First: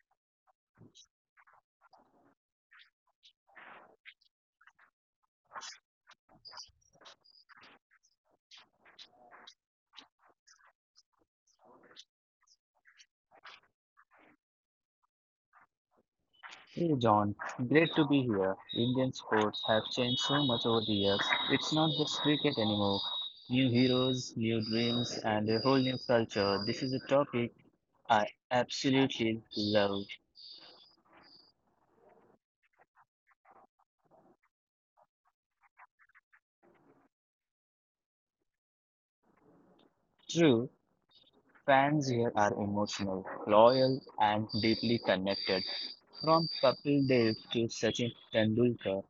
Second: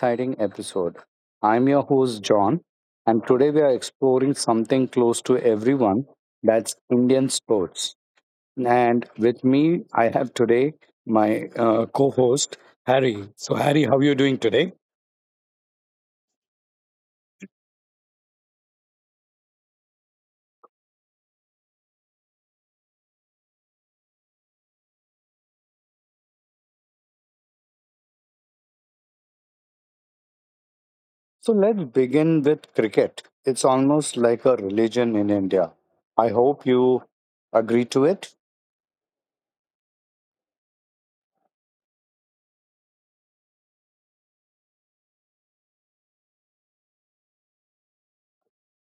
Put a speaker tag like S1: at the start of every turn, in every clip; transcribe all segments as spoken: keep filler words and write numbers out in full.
S1: exciting episode. I'm your host, John, and today we are exploring something close to everyone that's Indian sports. And with me, I have today my uh, co host, Harry. So, Harry, how are you doing today?
S2: Hey John, great to be here. Indian sports have changed so much over the years. It's not just cricket anymore. New heroes, new dreams, and a whole new culture. This is a topic I absolutely love.
S1: So let's begin with cricket. It's almost like a religion in India. I hope you agree to it.
S2: True, fans here are emotional, loyal, and deeply connected. From Kapil Dev to Sachin Tendulkar,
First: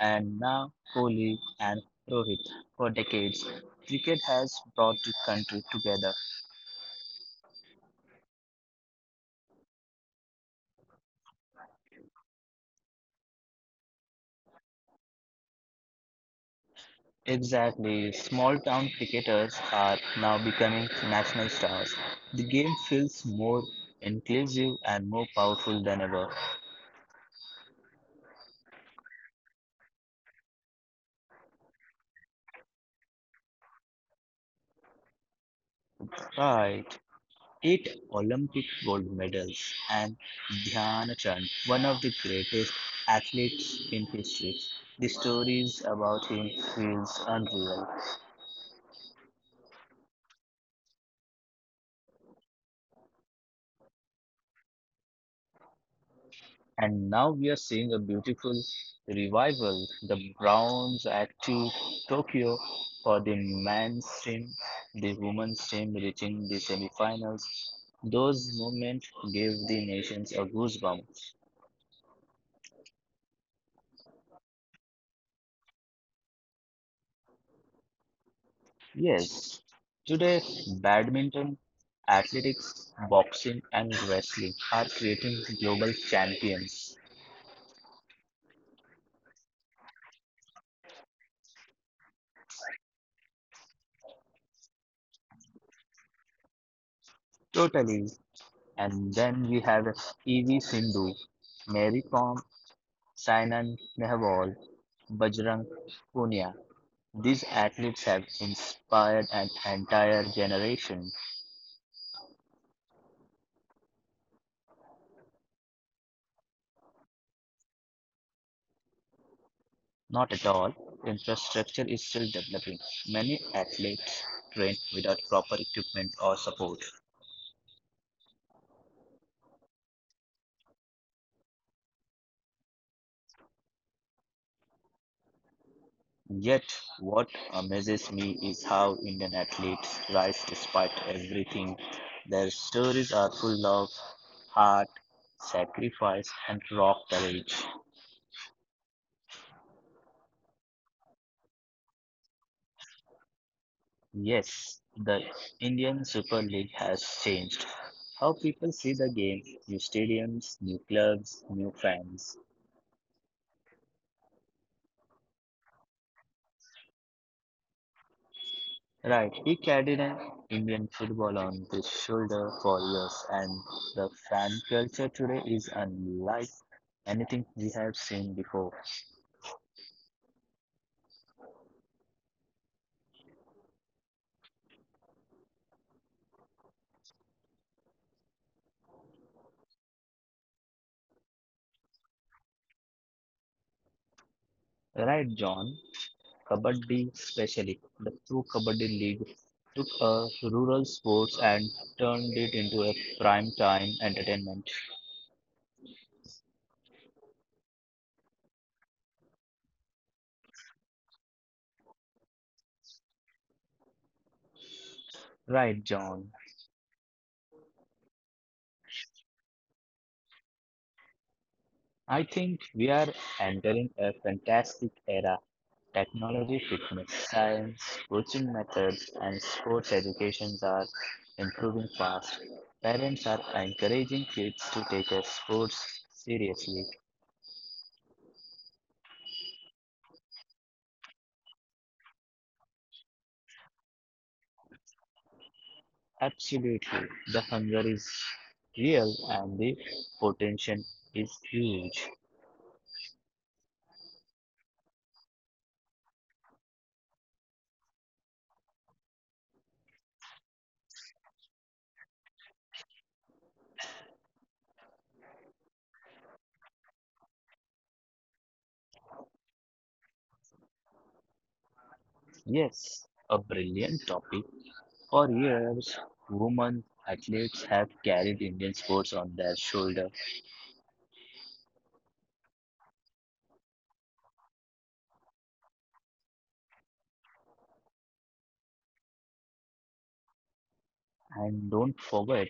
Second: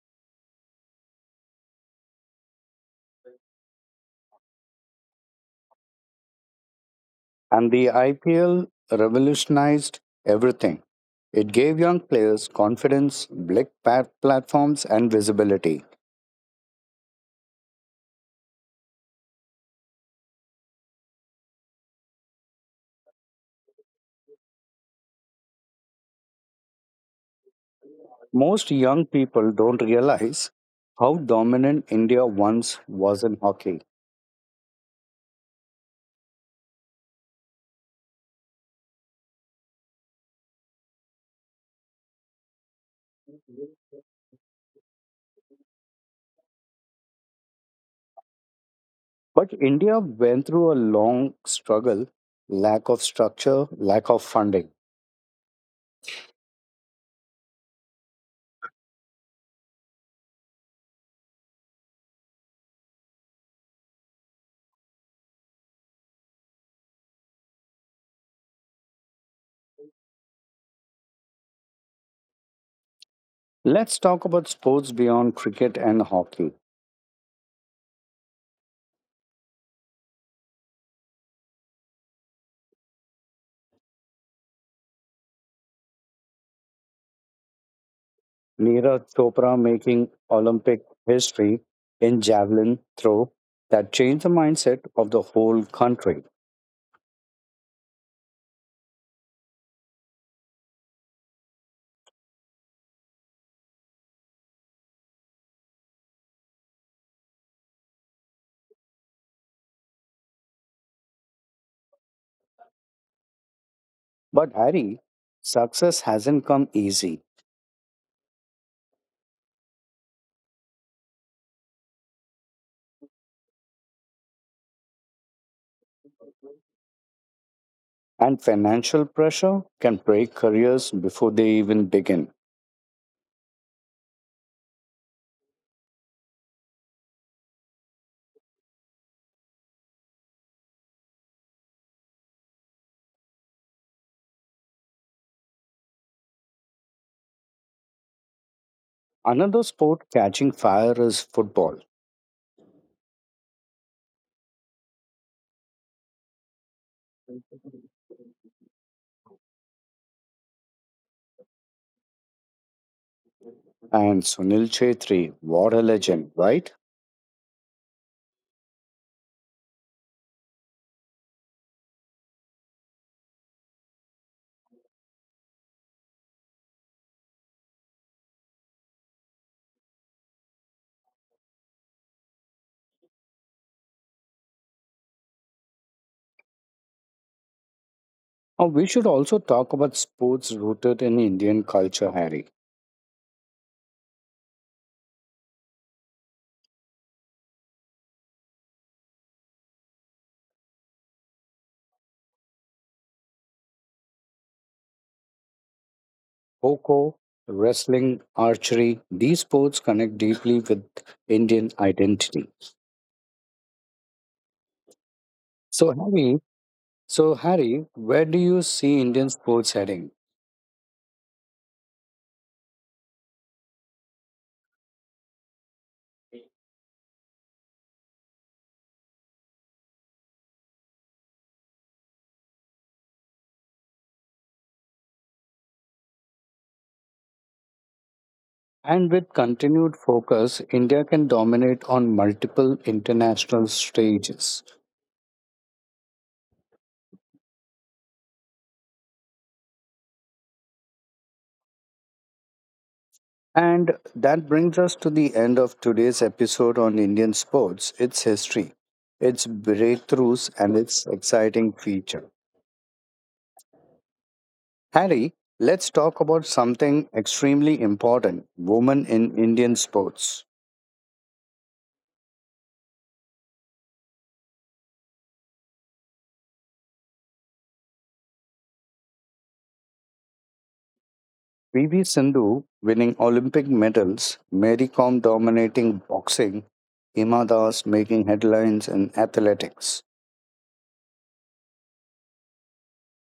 S2: and now Kohli and Rohit. For decades, cricket has brought the country together.
S1: And the I P L revolutionized everything. It gave young players confidence, big pat- platforms, and visibility.
S2: Exactly. Small town cricketers are now becoming national stars. The game feels more inclusive and more powerful than ever.
S1: Most young people don't realize how dominant India once was in hockey.
S2: Right. Eight Olympic gold medals and Dhyan Chand, one of the greatest athletes in history. The stories about him feels unreal.
S1: But India went through a long struggle lack of structure, lack of funding.
S2: And now we are seeing a beautiful revival. The Browns at to Tokyo for the men's team, the women's team reaching the semifinals. Those moments gave the nations a goosebump.
S1: Let's talk about sports beyond cricket and hockey.
S2: Yes, today badminton, athletics, boxing, and wrestling are creating global champions.
S1: Neeraj Chopra making Olympic history in javelin throw that changed the mindset of the whole country.
S2: Totally. And then we have E V Sindhu, Mary Kom, Sainan Nehwal, Bajrang Punia. These athletes have inspired an entire generation.
S1: But Harry, success hasn't come easy,
S2: Not at all. Infrastructure is still developing. Many athletes train without proper equipment or support.
S1: and financial pressure can break careers before they even begin.
S2: Yet, what amazes me is how Indian athletes rise despite everything. Their stories are full of heart, sacrifice, and raw courage.
S1: Another sport catching fire is football.
S2: Yes, the Indian Super League has changed how people see the game, new stadiums, new clubs, new fans.
S1: And Sunil Chetri, what a legend, right?
S2: Right, he carried an Indian football on his shoulder for years, and the fan culture today is unlike anything we have seen before.
S1: Uh, we should also talk about sports rooted in Indian culture, Harry.
S2: Right, John. Kabaddi especially, the true Kabaddi League took a rural sports and turned it into a prime time entertainment.
S1: Coco, wrestling, archery, these sports connect deeply with Indian identity. So,
S2: Right,
S1: Harry,
S2: John.
S1: so Harry, where do you see Indian sports heading?
S2: I think we are entering a fantastic era. Technology, fitness, science, coaching methods, and sports educations are improving fast. Parents are encouraging kids to take their sports seriously.
S1: And with continued focus, India can dominate on multiple international stages.
S2: Absolutely. The hunger is real and the potential is huge.
S1: And that brings us to the end of today's episode on Indian sports, its history, its breakthroughs, and its exciting future. Harry, let's talk about something extremely important women in Indian sports.
S2: Yes, a brilliant topic. For years, women athletes have carried Indian sports on their shoulder.
S1: P V Sindhu winning Olympic medals, Mary Kom dominating boxing, Hima Das making headlines in athletics.
S2: And don't forget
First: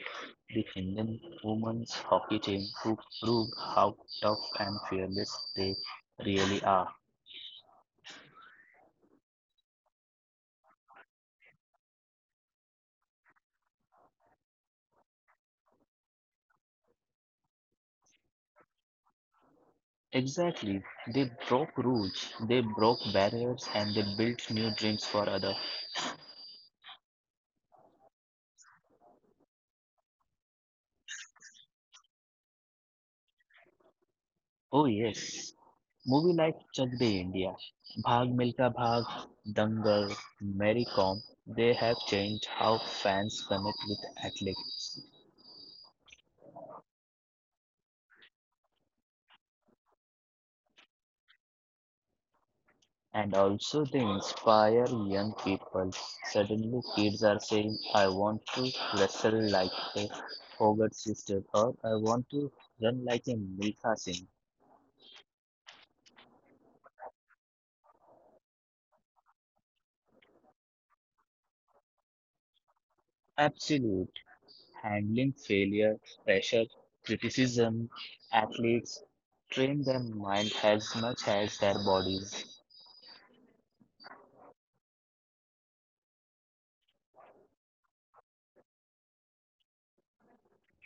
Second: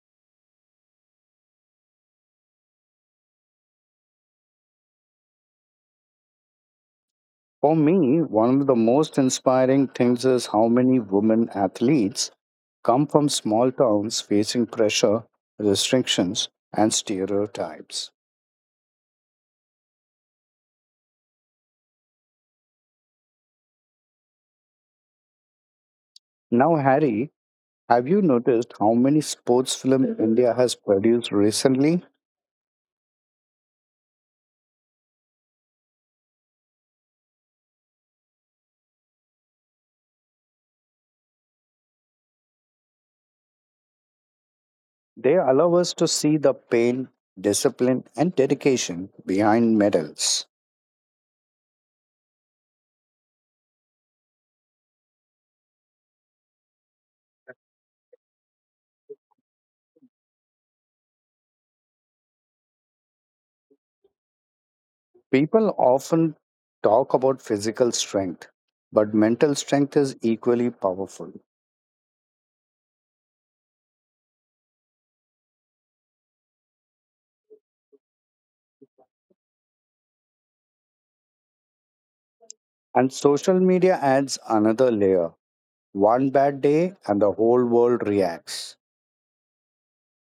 S2: the Indian women's hockey team who proved how tough and fearless they really are.
S1: For me, one of the most inspiring things is how many women athletes come from small towns facing pressure, restrictions, and stereotypes.
S2: Exactly. They broke rules, they broke barriers, and they built new dreams for others.
S1: Now, Harry, have you noticed how many sports films India has produced recently?
S2: Oh, yes. Movie like Chak De India, Bhag Milka Bhag, Dangal, Mary Kom, they have changed how fans connect with athletes.
S1: They allow us to see the pain, discipline, and dedication behind medals.
S2: And also they inspire young people. Suddenly, kids are saying, I want to wrestle like a Hogarth sister, or I want to run like a Milkha Singh.
S1: People often talk about physical strength, but mental strength is equally powerful.
S2: Absolute handling failure, pressure, criticism, athletes train their mind as much as their bodies.
S1: And social media adds another layer. One bad day, and the whole world reacts.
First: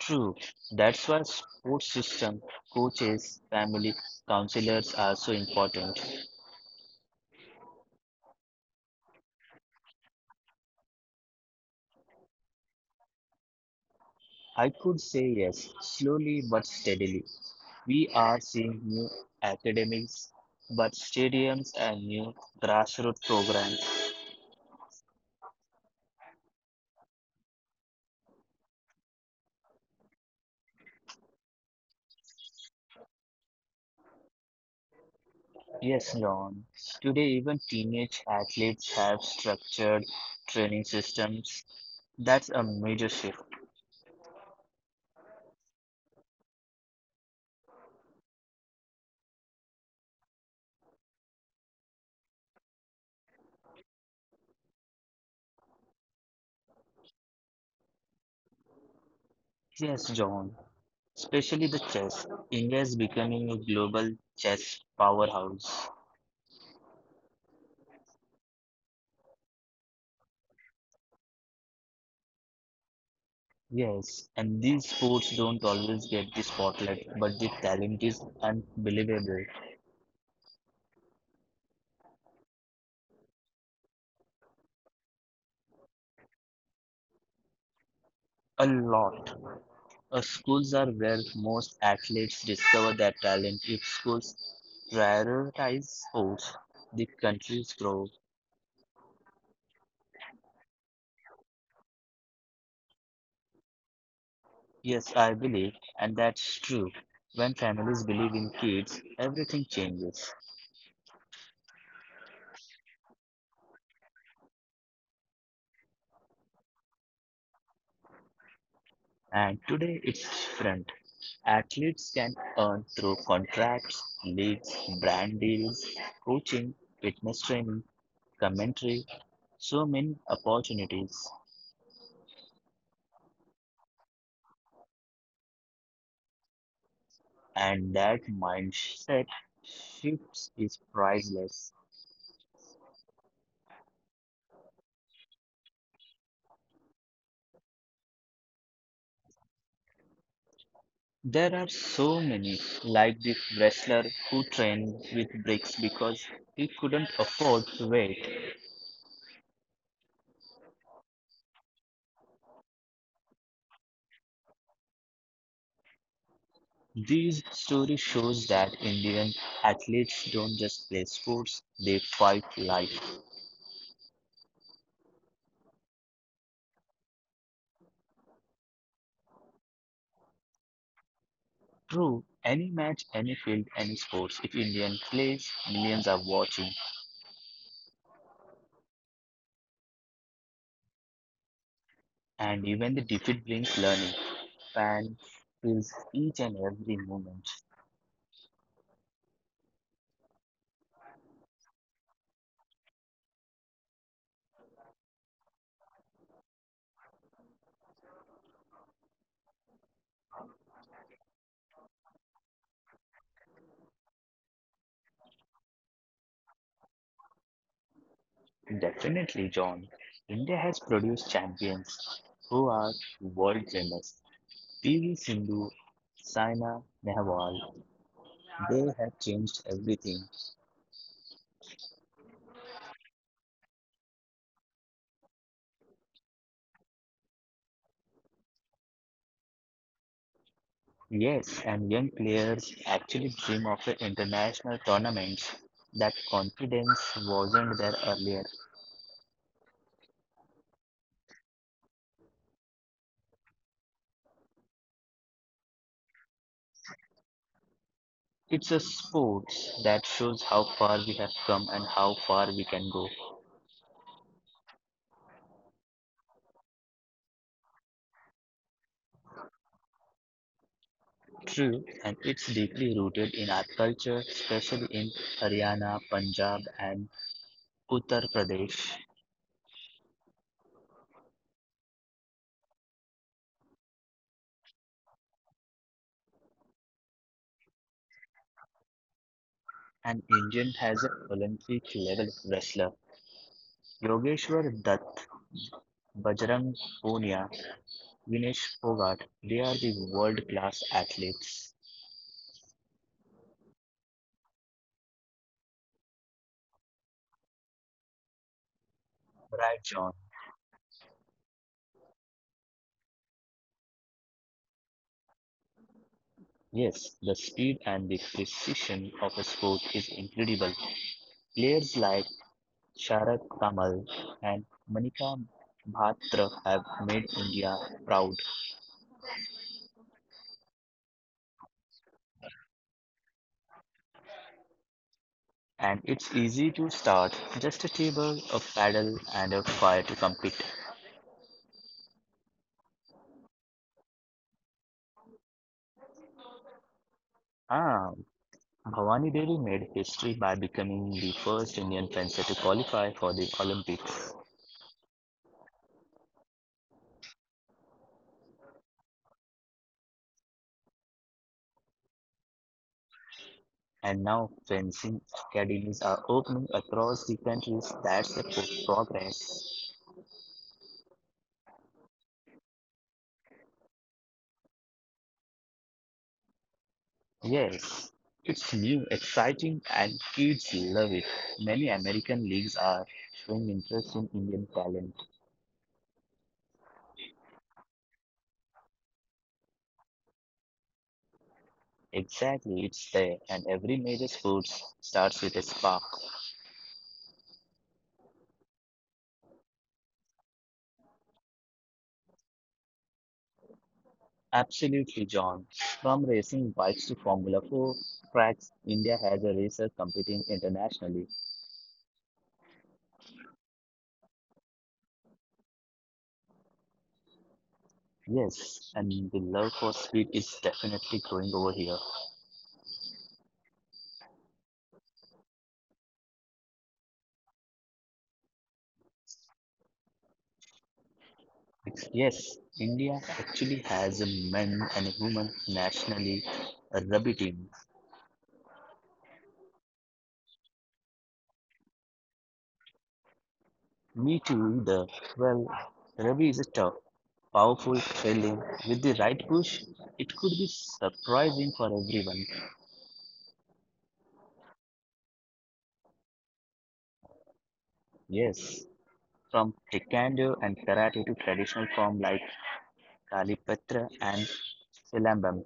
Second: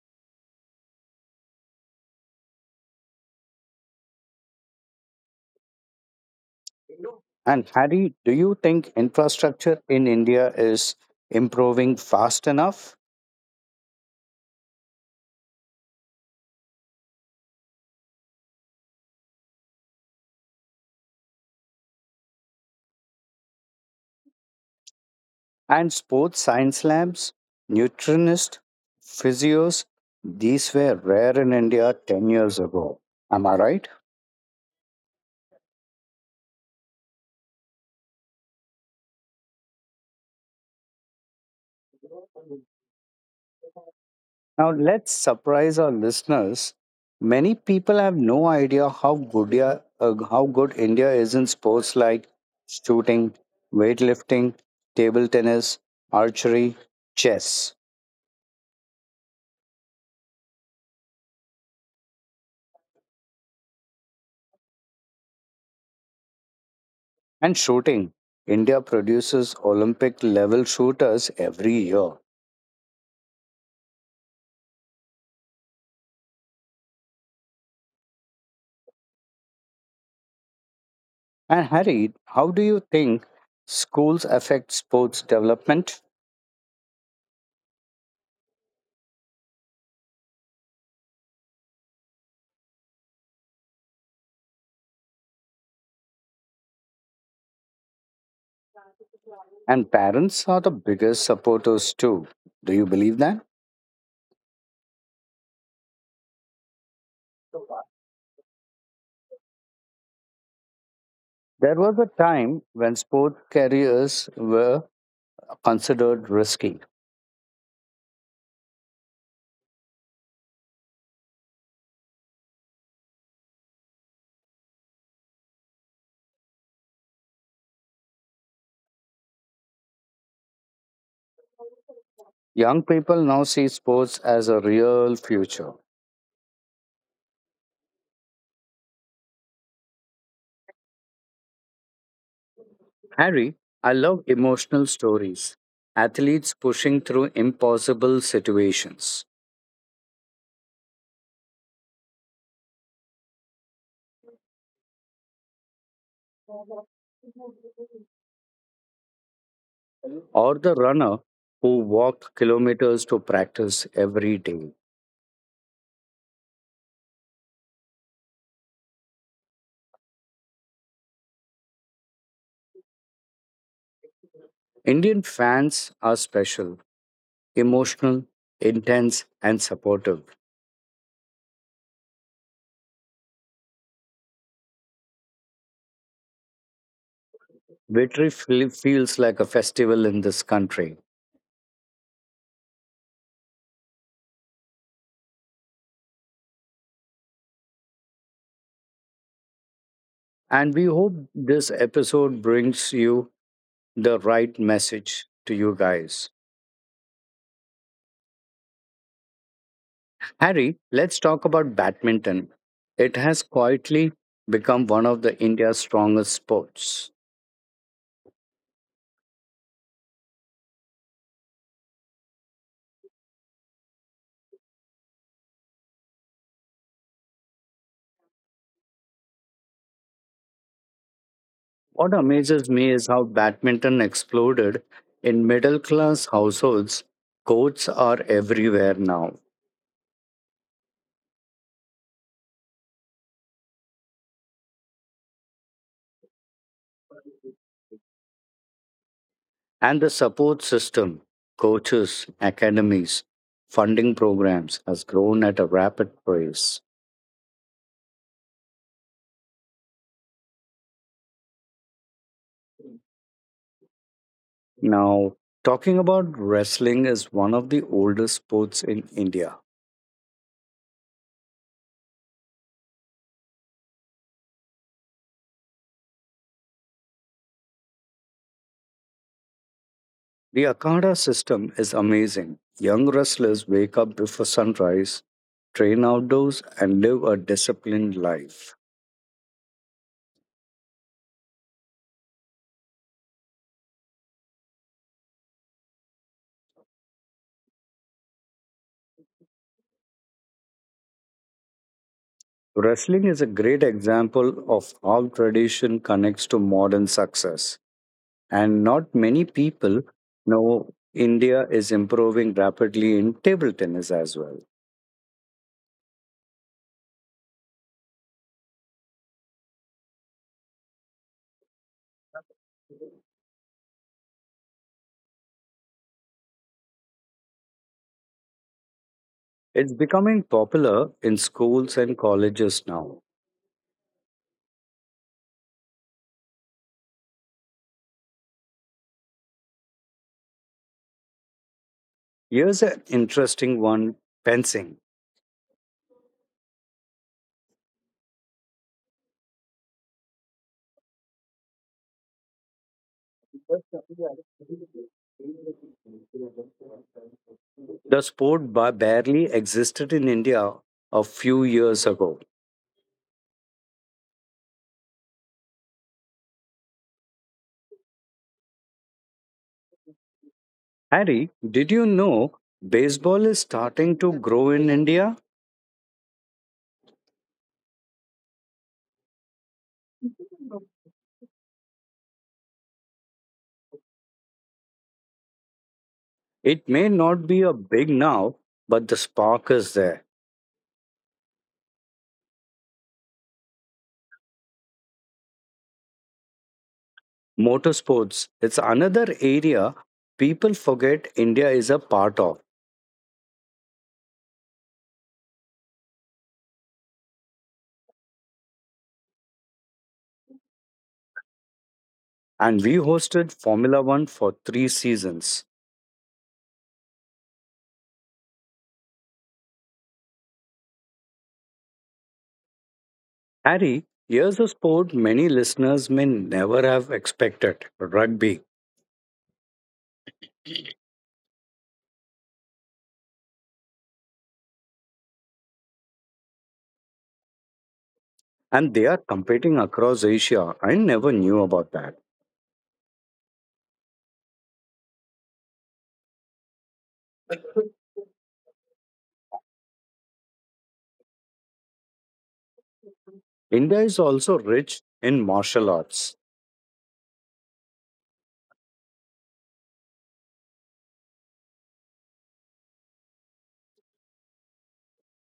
S2: True, that's why sports system, coaches, family, counselors are so important.
S1: And Harry, do you think infrastructure in India is improving fast enough?
S2: I could say yes, slowly but steadily. We are seeing new academics, but stadiums and new grassroots programs.
S1: And sports science labs, nutritionists, physios, these were rare in India ten years ago. Am I right?
S2: Yes, Leon. Today, even teenage athletes have structured training systems. That's a major shift.
S1: Now, let's surprise our listeners. Many people have no idea how good, ya- uh, how good India is in sports like shooting, weightlifting, table tennis, archery, chess,
S2: Yes, John. Especially the chess. India is becoming a global chess powerhouse.
S1: and shooting. India produces Olympic level shooters every year.
S2: Yes, and these sports don't always get the spotlight, but the talent is unbelievable.
S1: And Harry, how do you think schools affect sports development?
S2: A lot. Uh, schools are where most athletes discover their talent. If schools prioritize sports, the countries grow.
S1: And parents are the biggest supporters too. Do you believe that?
S2: Yes, I believe, and that's true. When families believe in kids, everything changes.
S1: There was a time when sport careers were considered risky.
S2: And today it's different. Athletes can earn through contracts, leagues, brand deals, coaching, fitness training, commentary, so many opportunities.
S1: Young people now see sports as a real future.
S2: And that mindset shifts is priceless.
S1: Harry, I love emotional stories. Athletes pushing through impossible situations,
S2: There are so many, like this wrestler who trained with bricks because he couldn't afford to wait.
S1: or the runner who walked kilometers to practice every day.
S2: These stories shows that Indian athletes don't just play sports, they fight life.
S1: Indian fans are special, emotional, intense, and supportive.
S2: True, any match, any field, any sports, if Indian plays, millions are watching,
S1: Victory fe- feels like a festival in this country.
S2: and even the defeat brings learning. Fan feels each and every moment.
S1: And we hope this episode brings you the right message to you guys. Harry, let's talk about badminton. It has quietly become one of the India's strongest sports.
S2: Definitely, John. India has produced champions who are world famous P V Sindhu, Saina Nehwal, they have changed everything.
S1: What amazes me is how badminton exploded in middle class households. Courts are everywhere now.
S2: Yes, and young players actually dream of the international tournaments. That confidence wasn't there earlier.
S1: And the support system, coaches, academies, funding programs has grown at a rapid pace.
S2: It's a sport that shows how far we have come and how far we can go.
S1: Now, talking about wrestling is one of the oldest sports in India.
S2: True, and it's deeply rooted in our culture, especially in Haryana, Punjab, and Uttar Pradesh.
S1: The Akada system is amazing. Young wrestlers wake up before sunrise, train outdoors, and live a disciplined life.
S2: And Indian has an Olympic level wrestler. Yogeshwar Dutt Bajrang Punia, Vinesh Fogart, they are the world-class athletes.
S1: Wrestling is a great example of how tradition connects to modern success. And not many
S2: Right,
S1: people
S2: John.
S1: know India is improving rapidly in table tennis as well.
S2: Yes, the speed and the precision of a sport is incredible. Players like Sharat Kamal and Manika Bhatra have made India proud.
S1: It's becoming popular in schools and colleges now.
S2: And it's easy to start, just a table, a paddle, and a fire to compete.
S1: Here's an interesting one fencing.
S2: Ah, Bhavani Devi made history by becoming the first Indian fencer to qualify for the Olympics.
S1: The sport ba- barely existed in India a few years ago.
S2: And now fencing academies are opening across the countries. That's a pro- progress.
S1: Harry, did you know baseball is starting to grow in India?
S2: Yes, it's new, exciting, and kids love it. Many American leagues are showing interest in Indian talent.
S1: It may not be a big now, but the spark is there.
S2: Exactly, it's there, and every major sport starts with a spark.
S1: Motorsports, it's another area people forget India is a part of,
S2: Absolutely, John. From racing bikes to Formula four tracks, India has a racer competing internationally.
S1: and we hosted Formula One for three seasons.
S2: Yes, and the love for speed is definitely growing over here.
S1: Harry, here's a sport many listeners may never have expected rugby,
S2: It's- Yes, India actually has a men and a women nationally uh, rugby team.
S1: and they are competing across Asia. I never knew about that.
S2: Me too. The well, rugby is a tough, powerful feeling. With the right push, it could be surprising for everyone.
S1: India is also rich in martial arts.
S2: Yes, from taekwondo and karate to traditional form like Kalipatra and silambam.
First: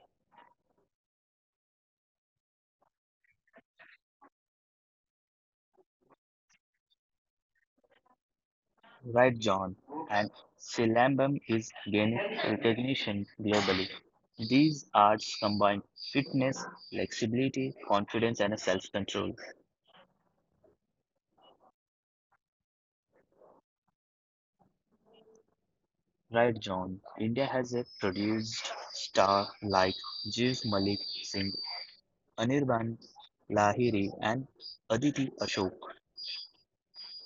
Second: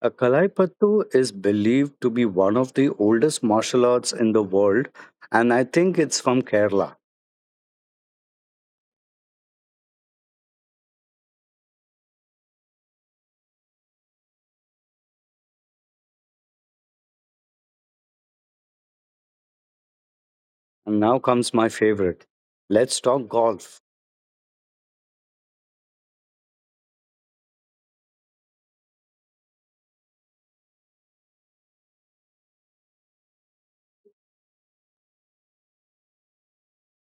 S1: A Kalaipattu is believed to be one of the oldest martial arts in the world, and I think it's from Kerala.
S2: Right, John. And Silambam is gaining recognition globally. These arts combine fitness, flexibility, confidence, and self-control.
S1: And now comes my favorite. Let's talk golf.
S2: Right, John. India has a produced star like Jeev Malik Singh, Anirban Lahiri, and Aditi Ashok.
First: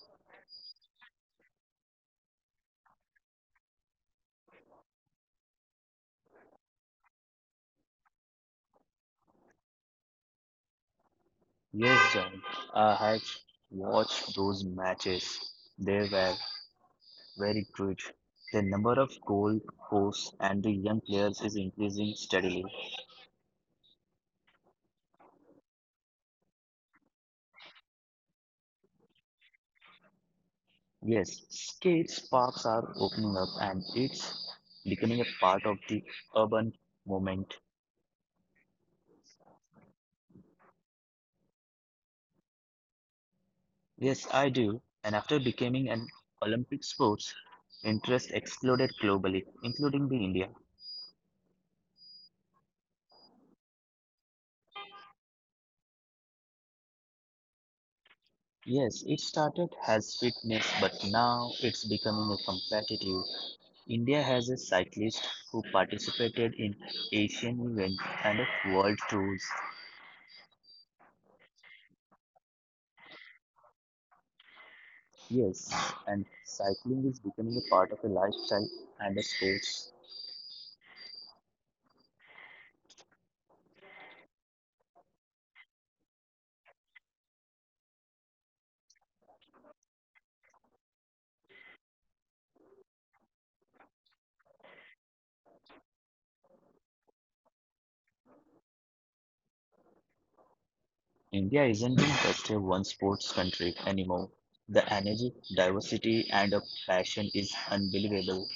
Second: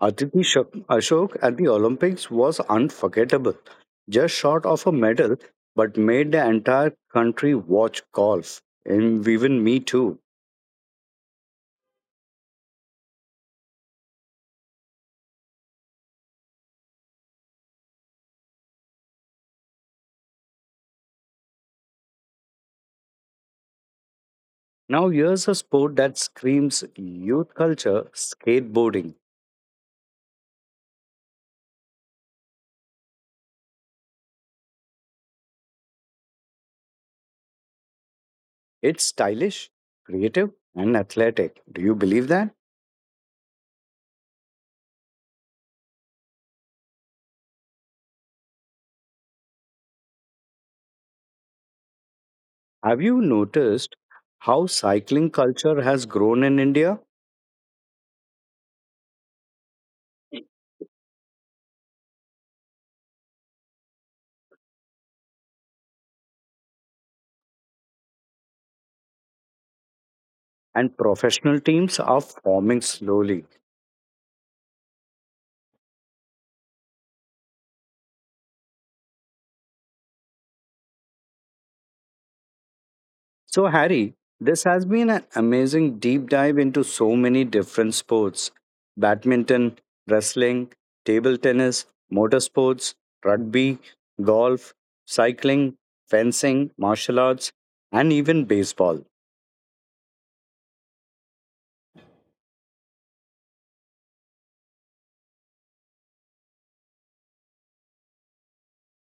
S1: Aditi Shok- Ashok at the Olympics was unforgettable. Just short of a medal, but made the entire country watch golf, and even me too.
S2: Yes, John. I have watched those matches. They were very good. The number of goal posts and the young players is increasing steadily.
S1: Now, here's a sport that screams youth culture skateboarding.
S2: Yes, skate parks are opening up and it's becoming a part of the urban movement.
S1: It's stylish, creative, and athletic. Do you believe that?
S2: Yes, I do. And after becoming an Olympic sports, interest exploded globally, including the India.
S1: Have you noticed how cycling culture has grown in India
S2: Yes, it started as fitness, but now it's becoming a competitive. India has a cyclist who participated in Asian events and of world tours.
S1: and professional teams are forming slowly?
S2: Yes, and cycling is becoming a part of a lifestyle and a sport.
S1: So, Harry, this has been an amazing deep dive into so many different sports badminton, wrestling, table tennis, motorsports, rugby, golf, cycling, fencing, martial arts, and even baseball.
S2: India isn't just a one sports country anymore. The energy, diversity, and a passion is unbelievable.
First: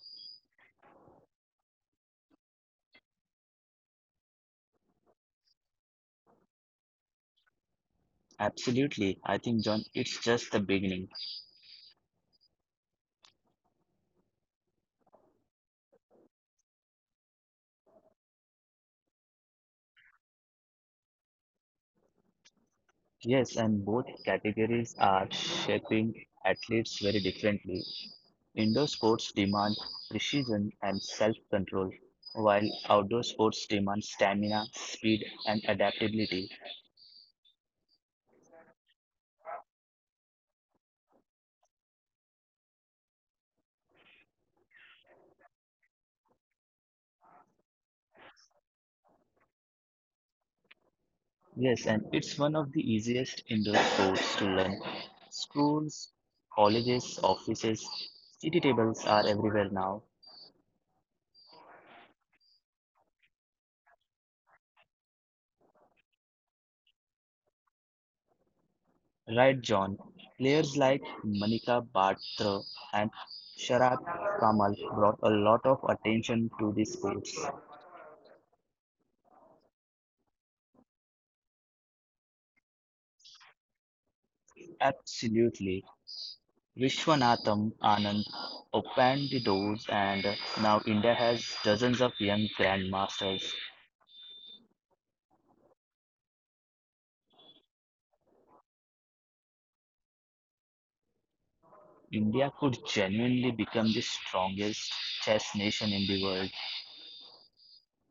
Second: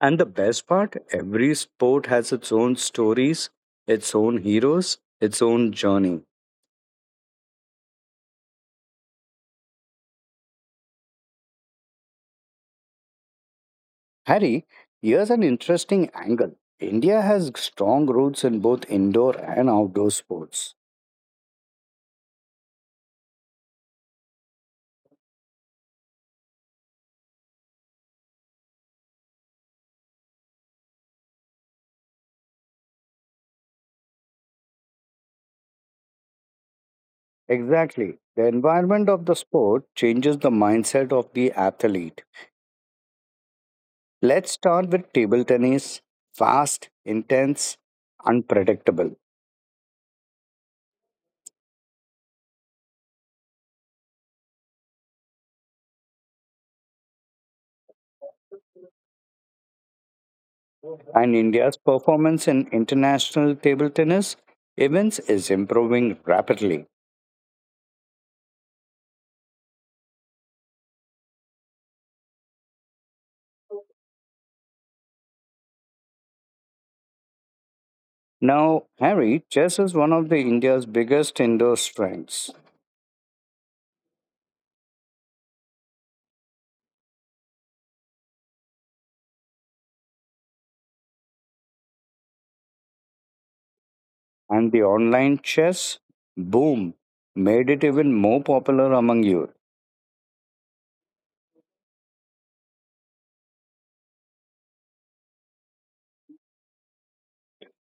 S1: And the best part, every sport has its own stories, its own heroes, its own journey.
S2: Absolutely, I think, John, it's just the beginning.
S1: Harry, here's an interesting angle. India has strong roots in both indoor and outdoor sports.
S2: Yes, and both categories are shaping athletes very differently. Indoor sports demand precision and self-control, while outdoor sports demand stamina, speed, and adaptability.
S1: Exactly. The environment of the sport changes the mindset of the athlete. Let's start with table tennis fast, intense, unpredictable.
S2: Yes, and it's one of the easiest indoor sports to learn. Schools, colleges, offices, city tables are everywhere now.
S1: And India's performance in international table tennis events is improving rapidly.
S2: Right, John? Players like Manika Batra and Sharat Kamal brought a lot of attention to the sports.
S1: Now, Harry, chess is one of the India's biggest indoor strengths,
S2: Absolutely. Vishwanatham Anand opened the doors, and now India has dozens of young grandmasters.
S1: and the online chess boom made it even more popular among youth.
S2: India could genuinely become the strongest chess nation in the world.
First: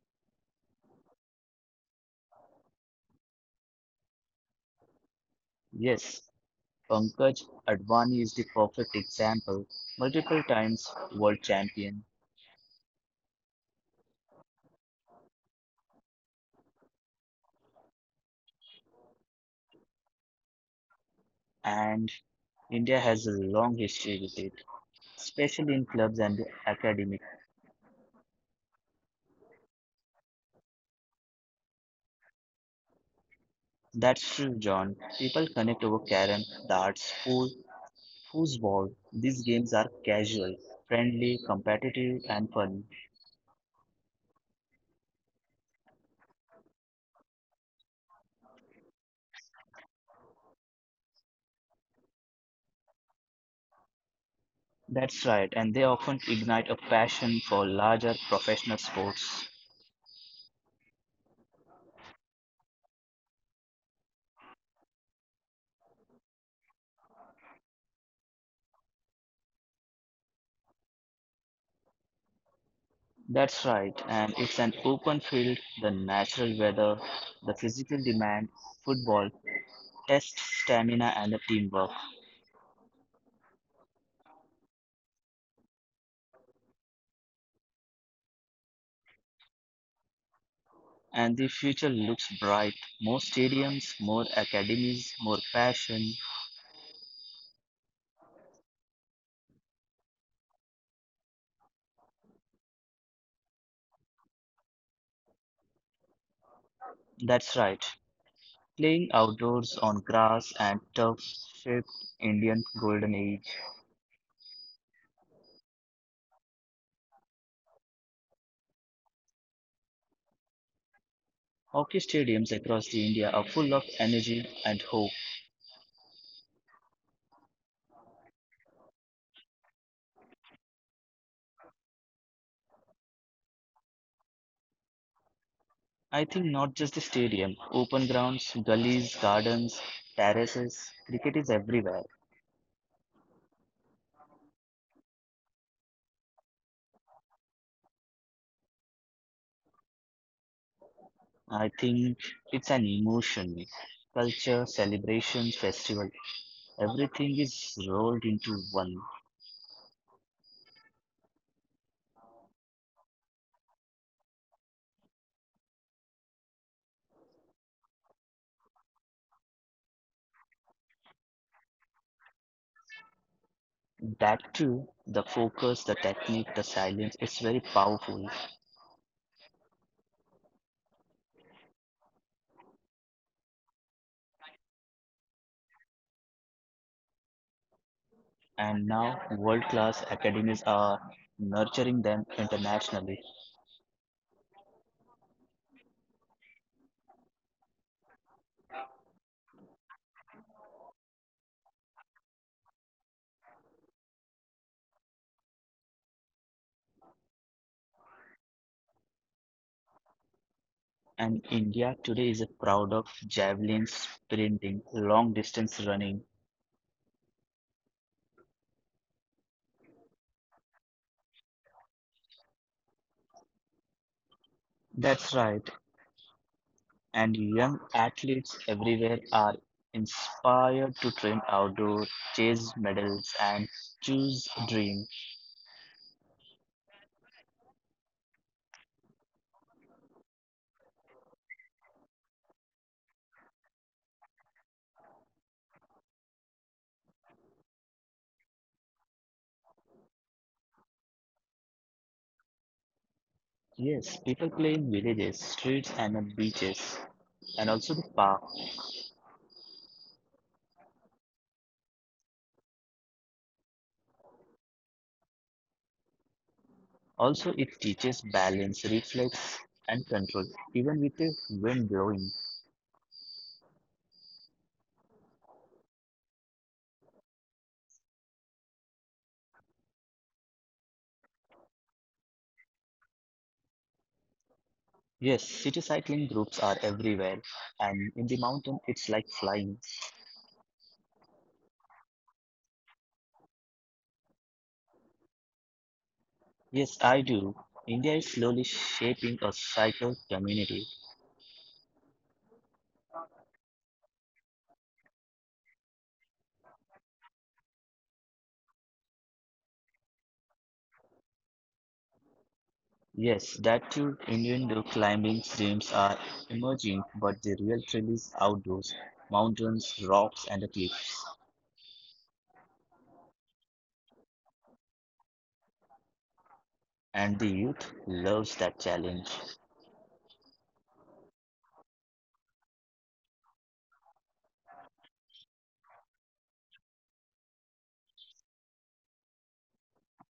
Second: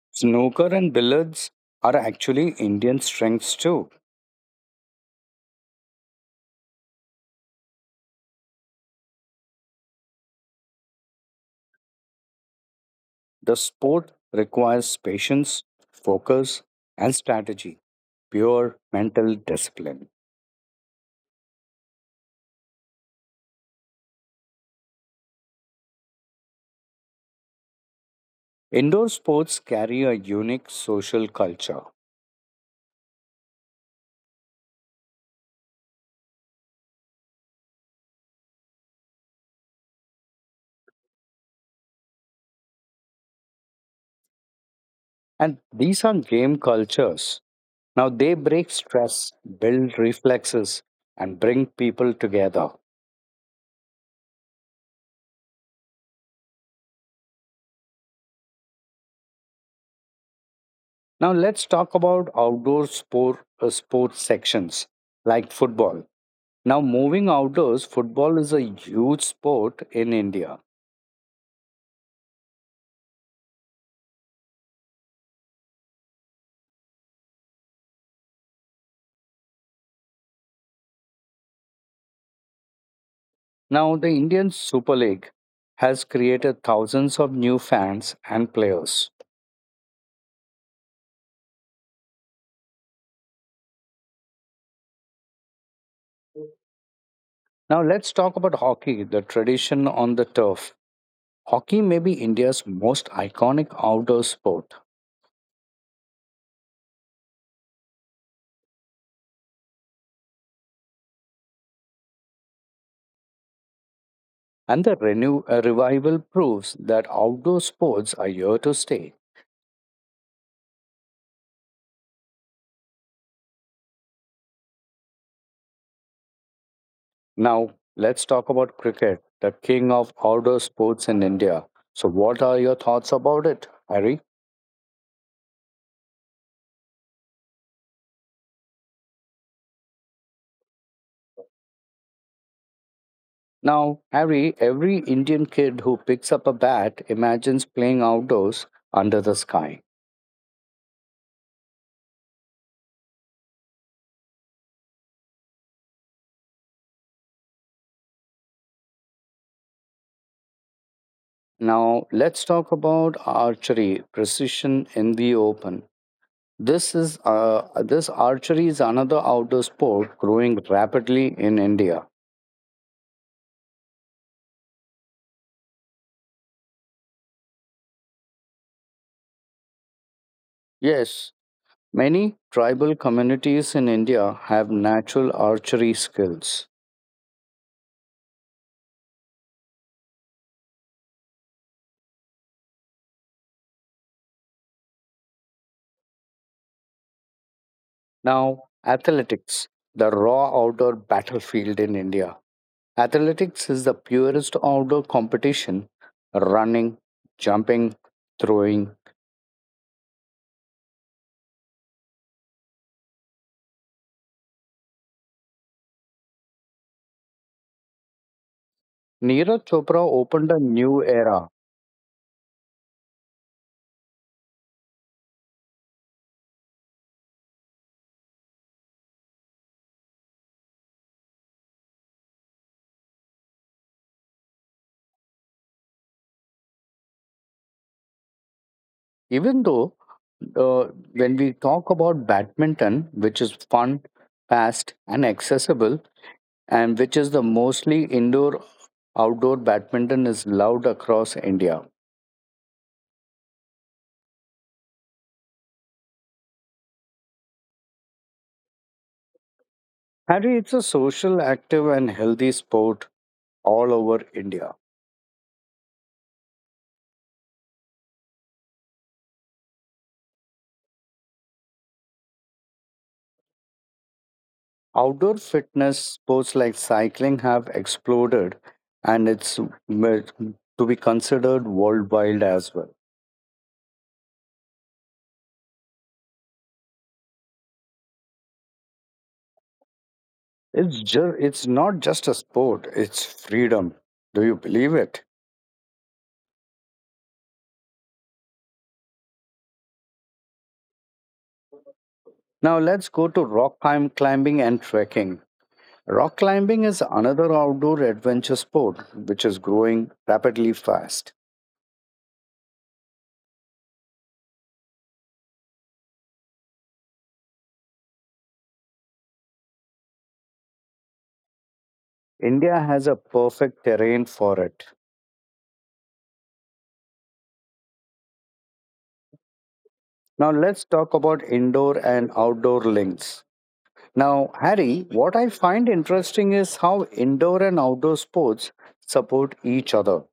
S1: Snooker and billiards are actually Indian strengths too.
S2: Yes, Pankaj Advani is the perfect example, multiple times world champion,
S1: The sport requires patience, focus, and strategy, pure mental discipline.
S2: and India has a long history with it, especially in clubs and the academic.
S1: Indoor sports carry a unique social culture,
S2: That's true, John. People connect over Karen, darts, pool, foosball. These games are casual, friendly, competitive, and fun.
S1: and these are game cultures. Now, they break stress, build reflexes, and bring people together.
S2: That's right, and they often ignite a passion for larger professional sports.
S1: Now, let's talk about outdoor sport, uh, sports sections like football. Now, moving outdoors, football is a huge sport in India.
S2: That's right, and it's an open field, the natural weather, the physical demand, football, tests stamina and the teamwork.
S1: Now, the Indian Super League has created thousands of new fans and players.
S2: And the future looks bright. More stadiums, more academies, more passion.
S1: Now, let's talk about hockey, the tradition on the turf. Hockey may be India's most iconic outdoor sport.
S2: That's right. Playing outdoors on grass and turf shaped Indian golden age.
S1: And the renew, uh, revival proves that outdoor sports are here to stay.
S2: Hockey stadiums across the India are full of energy and hope.
S1: Now, let's talk about cricket, the king of outdoor sports in India. So, what are your thoughts about it, Harry?
S2: I think not just the stadium, open grounds, gullies, gardens, terraces, cricket is everywhere.
S1: Now, Harry, every Indian kid who picks up a bat imagines playing outdoors under the sky.
S2: I think it's an emotion, culture, celebrations, festival. Everything is rolled into one.
S1: Now, let's talk about archery, precision in the open. This is uh, this archery is another outdoor sport growing rapidly in India.
S2: That too, the focus, the technique, the silence, it's very powerful.
S1: Yes, many tribal communities in India have natural archery skills.
S2: And now world-class academies are nurturing them internationally.
S1: Now, athletics, the raw outdoor battlefield in India. Athletics is the purest outdoor competition running, jumping, throwing.
S2: And India today is proud of javelin sprinting, long distance running.
S1: Neeraj Chopra opened a new era.
S2: That's right. And young athletes everywhere are inspired to train outdoor, chase medals, and choose dream.
S1: Even though uh, when we talk about badminton, which is fun, fast, and accessible, and which is the mostly indoor outdoor badminton is loved across India.
S2: Yes, people play in villages, streets, and on beaches, and also the park.
S1: Harry, it's a social, active, and healthy sport all over India.
S2: Also, it teaches balance, reflex, and control, even with the wind blowing.
S1: Outdoor fitness sports like cycling have exploded and it's m- to be considered worldwide as well.
S2: Yes, city cycling groups are everywhere, and in the mountain, it's like flying.
S1: It's, ju- it's not just a sport, it's freedom. Do you believe it?
S2: Yes, I do. India is slowly shaping a cycle community.
S1: Now let's go to rock climb, climbing and trekking. Rock climbing is another outdoor adventure sport which is growing rapidly fast.
S2: Yes, that too. Indoor climbing gyms are emerging, but the real thrill is outdoors, mountains, rocks, and the cliffs.
S1: India has a perfect terrain for it.
S2: And the youth loves that challenge.
S1: Now let's talk about indoor and outdoor links. Now, Harry, what I find interesting is how indoor and outdoor sports support each other.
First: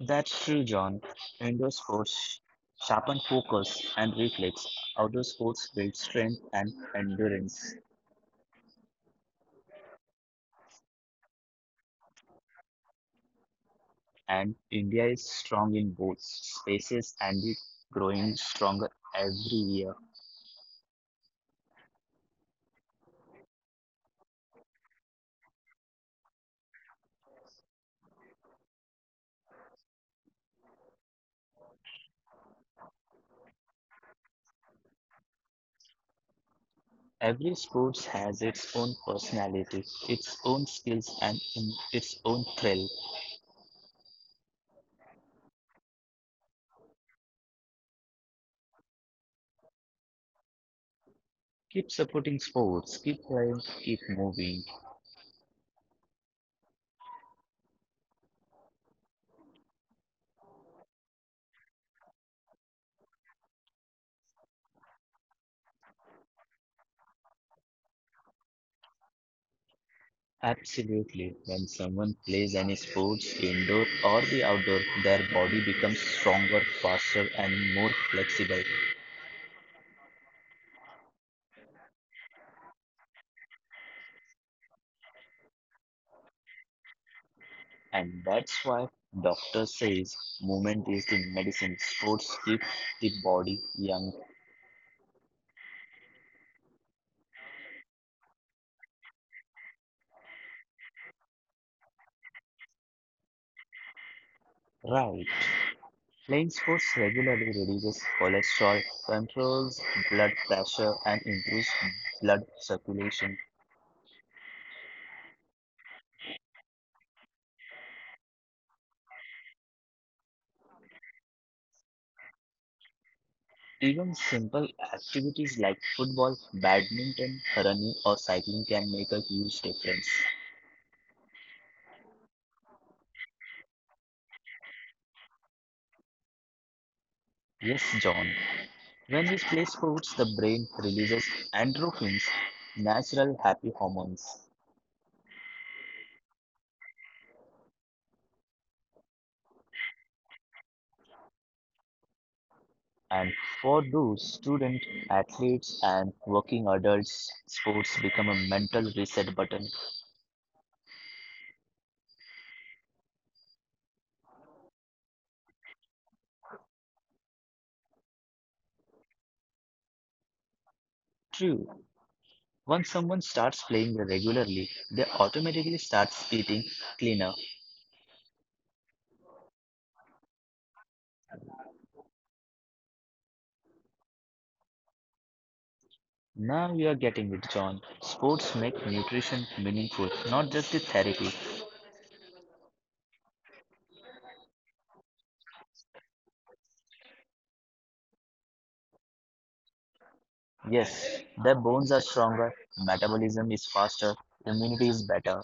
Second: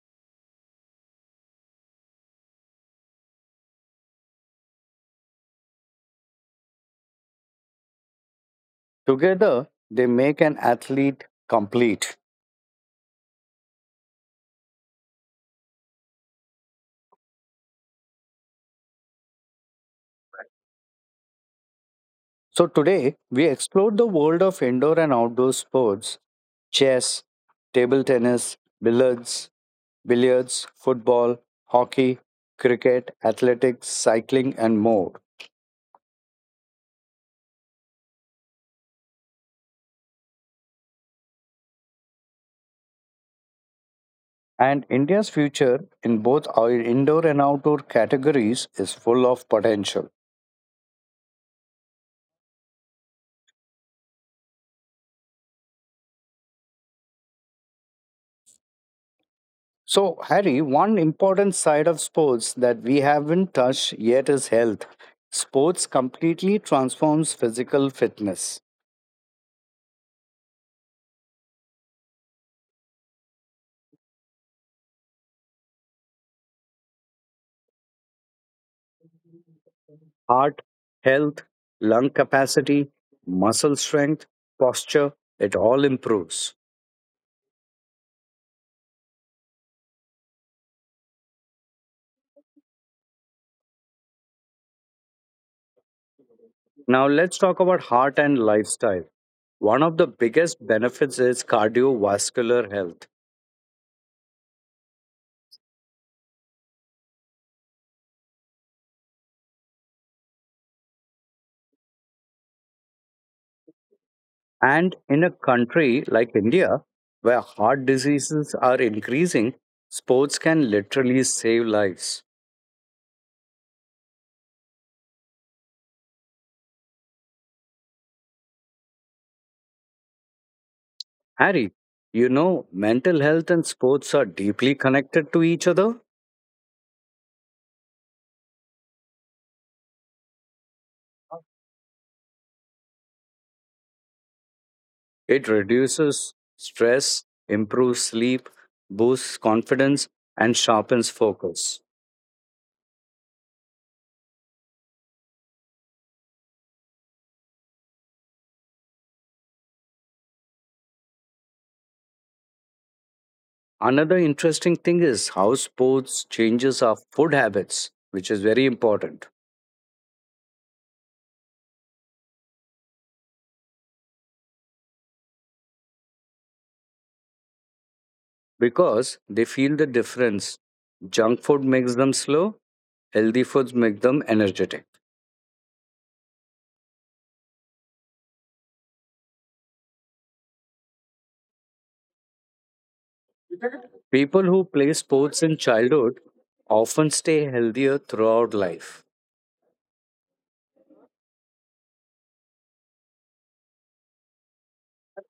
S2: That's true, John. Indoor sports sharpen focus and reflex. Outdoor sports build strength and endurance.
S1: Together, they make an athlete complete.
S2: And India is strong in both spaces and is growing stronger every year.
S1: So, today we explored the world of indoor and outdoor sports chess, table tennis, billiards, billiards, football, hockey, cricket, athletics, cycling, and more.
S2: Every sports has its own personality, its own skills, and in its own thrill.
S1: And India's future in both our indoor and outdoor categories is full of potential.
S2: Keep supporting sports, keep playing, keep moving.
S1: So, Harry, one important side of sports that we haven't touched yet is health. Sports completely transforms physical fitness.
S2: Absolutely. When someone plays any sports, indoor or the outdoor, their body becomes stronger, faster, and more flexible.
S1: Heart health, lung capacity, muscle strength, posture, it all improves.
S2: And that's why doctor says movement is the medicine. Sports keep the body young.
S1: Now, let's talk about heart and lifestyle. One of the biggest benefits is cardiovascular health.
S2: Right. Playing sports regularly reduces cholesterol, controls blood pressure, and improves blood circulation.
S1: And in a country like India, where heart diseases are increasing, sports can literally save lives.
S2: Even simple activities like football, badminton, running, or cycling can make a huge difference.
S1: Harry, you know, mental health and sports are deeply connected to each other.
S2: Yes, John. When we play sports, the brain releases endorphins, natural happy hormones.
S1: It reduces stress, improves sleep, boosts confidence, and sharpens focus.
S2: And for those student athletes and working adults, sports become a mental reset button.
S1: Another interesting thing is how sports changes our food habits, which is very important
S2: True. Once someone starts playing regularly, they automatically starts eating cleaner.
S1: because they feel the difference. Junk food makes them slow, healthy foods make them energetic.
S2: Now you are getting it, John. Sports make nutrition meaningful, not just the therapy.
S1: People who play sports in childhood often stay healthier throughout life,
S2: Yes, their bones are stronger, metabolism is faster, immunity is better,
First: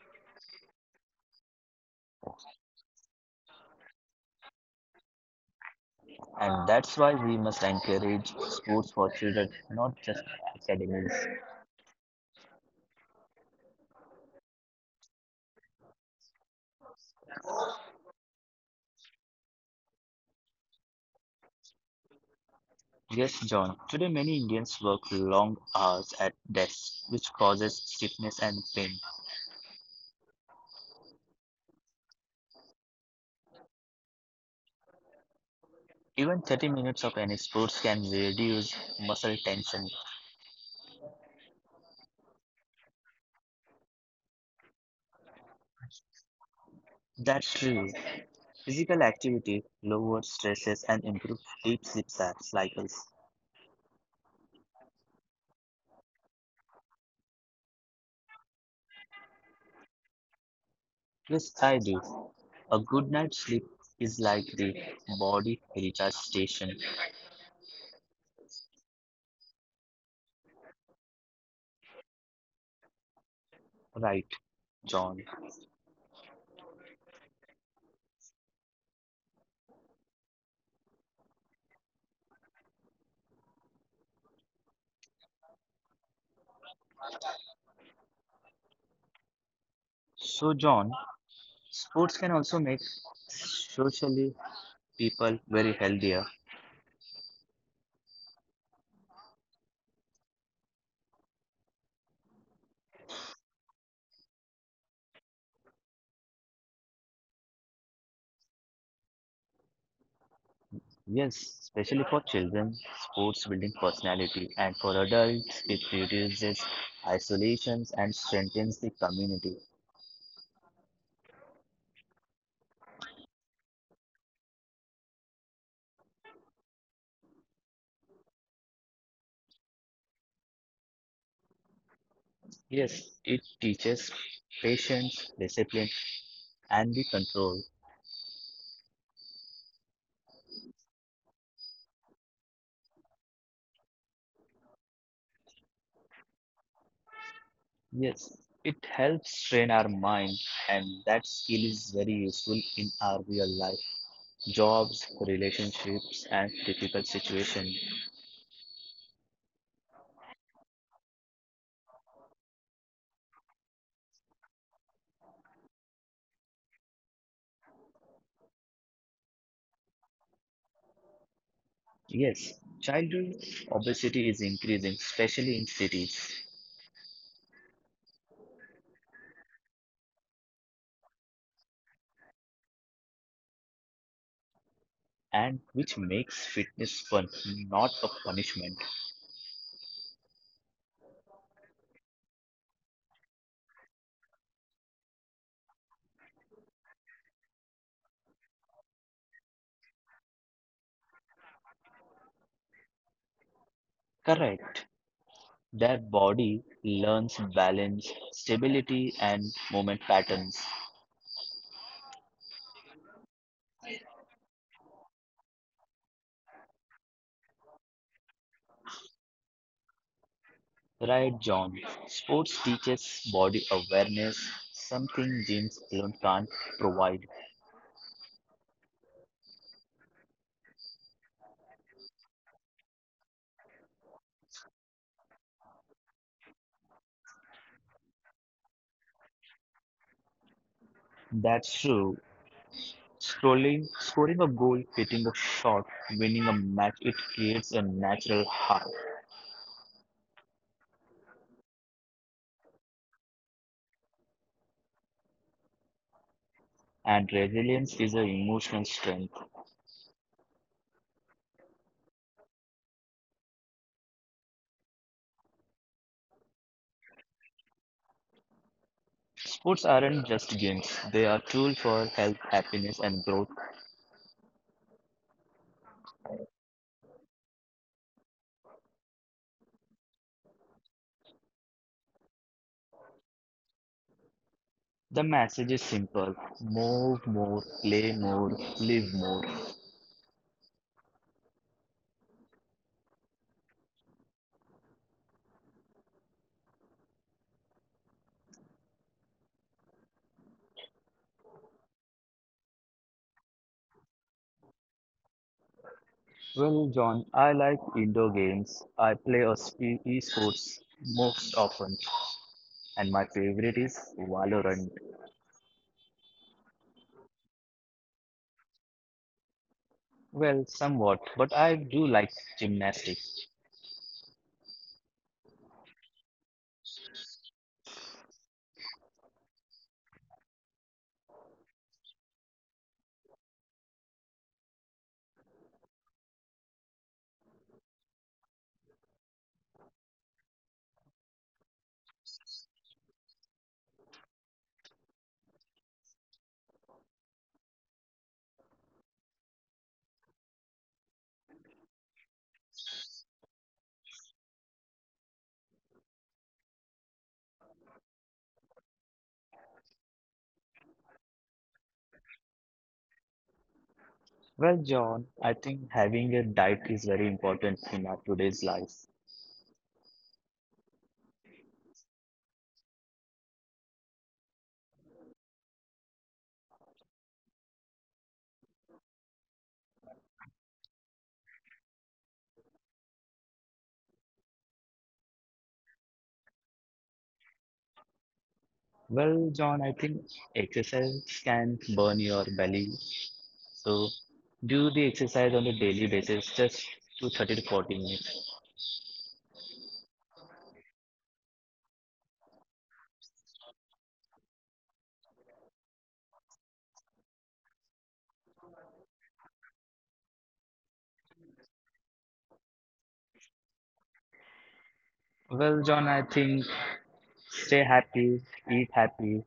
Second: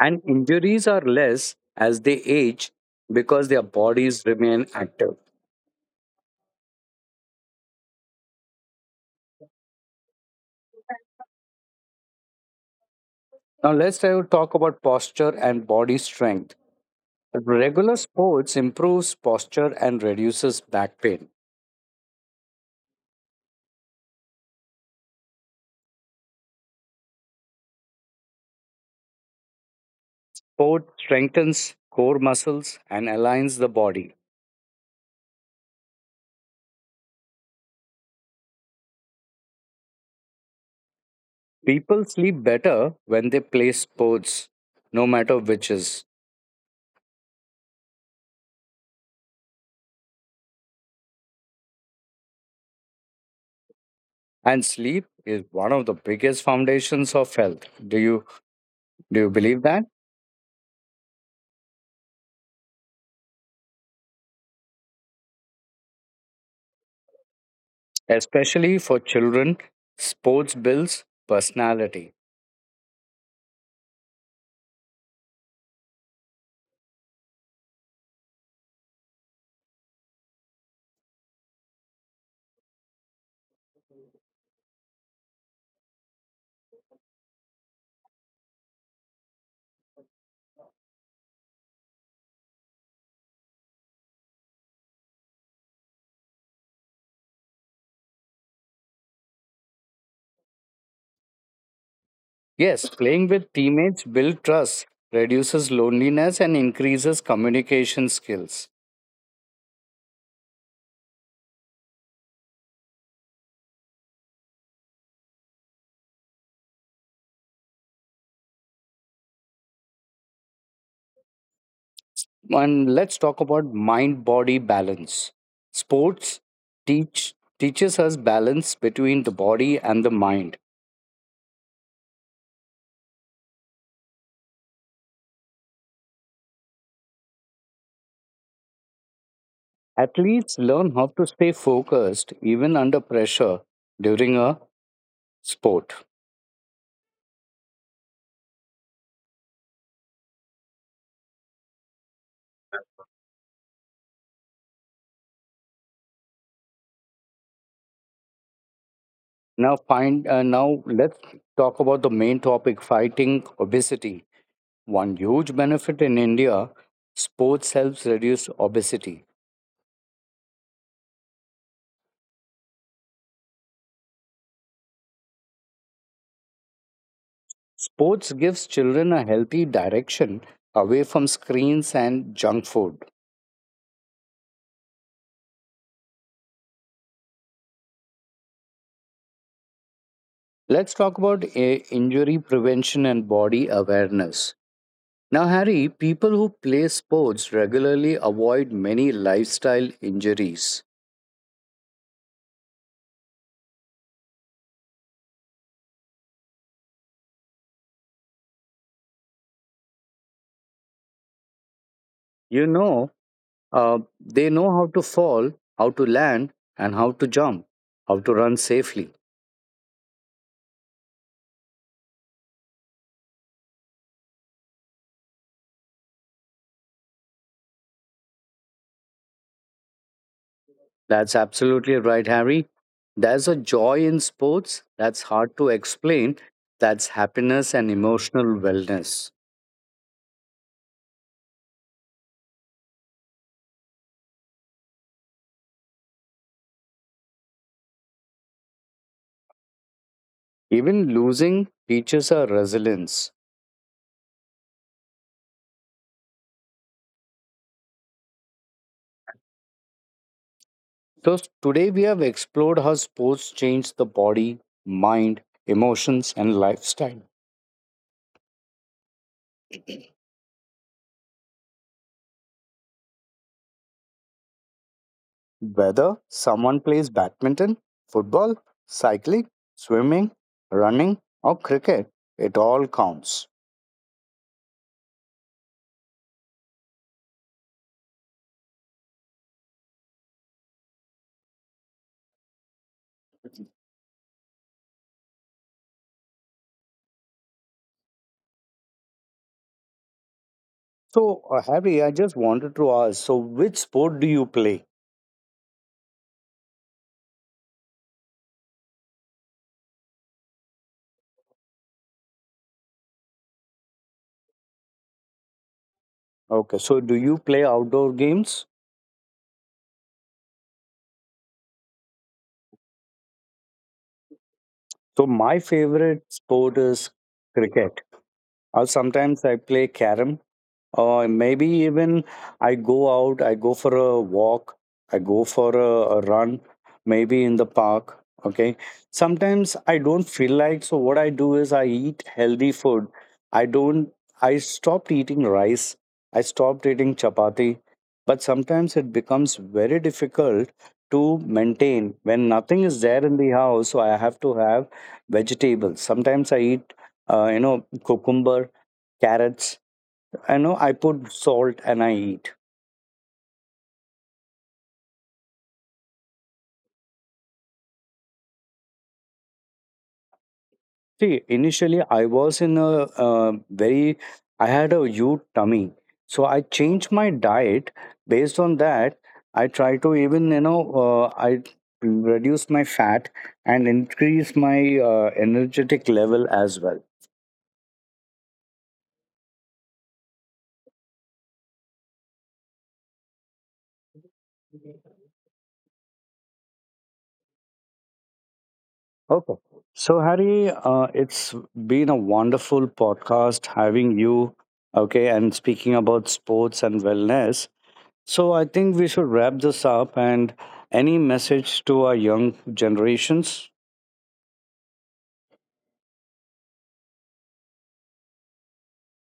S1: and injuries are less as they age because their bodies remain active.
S2: and that's why we must encourage sports for children, not just academies.
S1: Now let's try to talk about posture and body strength. Regular sports improves posture and reduces back pain.
S2: Yes, John. Today many Indians work long hours at desks, which causes stiffness and pain.
S1: Sport strengthens core muscles and aligns the body.
S2: Even thirty minutes of any sports can reduce muscle tension.
S1: People sleep better when they play sports, no matter which is.
S2: That's true. Physical activity lowers stresses and improves deep sleep sa- cycles.
S1: And sleep is one of the biggest foundations of health. Do you do you believe that?
S2: Yes, I do. A good night's sleep is like the body recharge station.
S1: Especially for children, sports builds personality.
S2: Right, John. So, John, sports can also make socially people very healthier.
S1: Yes, playing with teammates builds trust, reduces loneliness, and increases communication skills.
S2: Yes, especially for children, sports building personality, and for adults, it reduces isolations and strengthens the community.
S1: And let's talk about mind-body balance. Sports teach teaches us balance between the body and the mind.
S2: Yes, it teaches patience, discipline, and the control.
S1: Athletes learn how to stay focused even under pressure during a sport.
S2: Yes, it helps train our mind, and that skill is very useful in our real life, jobs, relationships, and difficult situations.
S1: Now, find uh, now let's talk about the main topic: fighting obesity. One huge benefit in India sports helps reduce obesity.
S2: Yes, childhood obesity is increasing, especially in cities.
S1: Sports gives children a healthy direction away from screens and junk food.
S2: And which makes fitness fun, not a punishment.
S1: Let's talk about i- injury prevention and body awareness. Now, Harry, people who play sports regularly avoid many lifestyle injuries.
S2: Correct. Their body learns balance, stability, and movement patterns.
S1: You know, uh, they know how to fall, how to land, and how to jump, how to run safely.
S2: Right, John. Sports teaches body awareness, something gyms alone can't provide.
S1: That's absolutely right, Harry. There's a joy in sports that's hard to explain. That's happiness and emotional wellness.
S2: That's true. Scrolling, scoring a goal, hitting a shot, winning a match, it creates a natural high.
S1: Even losing teaches us resilience.
S2: And resilience is an emotional strength.
S1: So, today we have explored how sports change the body, mind, emotions, and lifestyle.
S2: Sports aren't just games, they are tools for health, happiness, and growth.
S1: Whether someone plays badminton, football, cycling, swimming, running, or cricket, it all counts.
S2: The message is simple: move more, play more, live more.
S1: So, uh, Harry, I just wanted to ask so, which sport do you play?
S2: Well, John, I like indoor games. I play a sp- esports most often, and my favorite is Valorant.
S1: Okay, so do you play outdoor games?
S2: Well, somewhat, but I do like gymnastics.
S1: So my favorite sport is cricket. Or sometimes I play carom, or maybe even I go out, I go for a walk, I go for a, a run, maybe in the park. Okay, sometimes I don't feel like, so what I do is I eat healthy food. I don't, I stopped eating rice, I stopped eating chapati, but sometimes it becomes very difficult to maintain when nothing is there in the house, so I have to have vegetables. Sometimes I eat uh, you know cucumber, carrots. I know, I put salt and I eat.
S2: Well, John, I think having a diet is very important in our today's life.
S1: See, initially I was in a uh, very, I had a huge tummy. So I changed my diet based on that. I try to even, you know, uh, I reduce my fat and increase my uh, energetic level as well.
S2: Well, John, I think exercise can burn your belly. So do the exercise on a daily basis, just to thirty to forty minutes.
S1: Okay. So, Harry, uh, it's been a wonderful podcast having you, okay, and speaking about sports and wellness. So I think we should wrap this up, and any message to our young generations.
S2: Well, John, I think stay happy, eat happy,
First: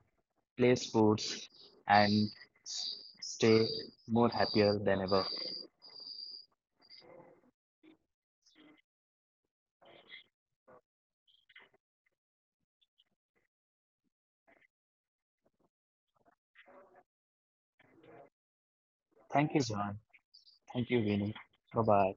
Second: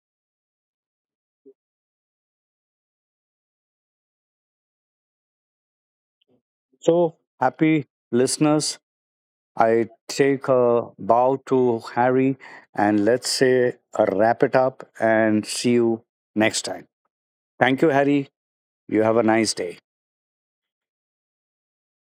S2: play sports, and s- stay more happier than ever.
S1: So happy listeners, I take a bow to Harry and let's say uh, wrap it up and see you next time. Thank you, Harry. You have a nice
S2: Thank you,
S1: day.
S2: John. Thank you, Vinny. Bye bye.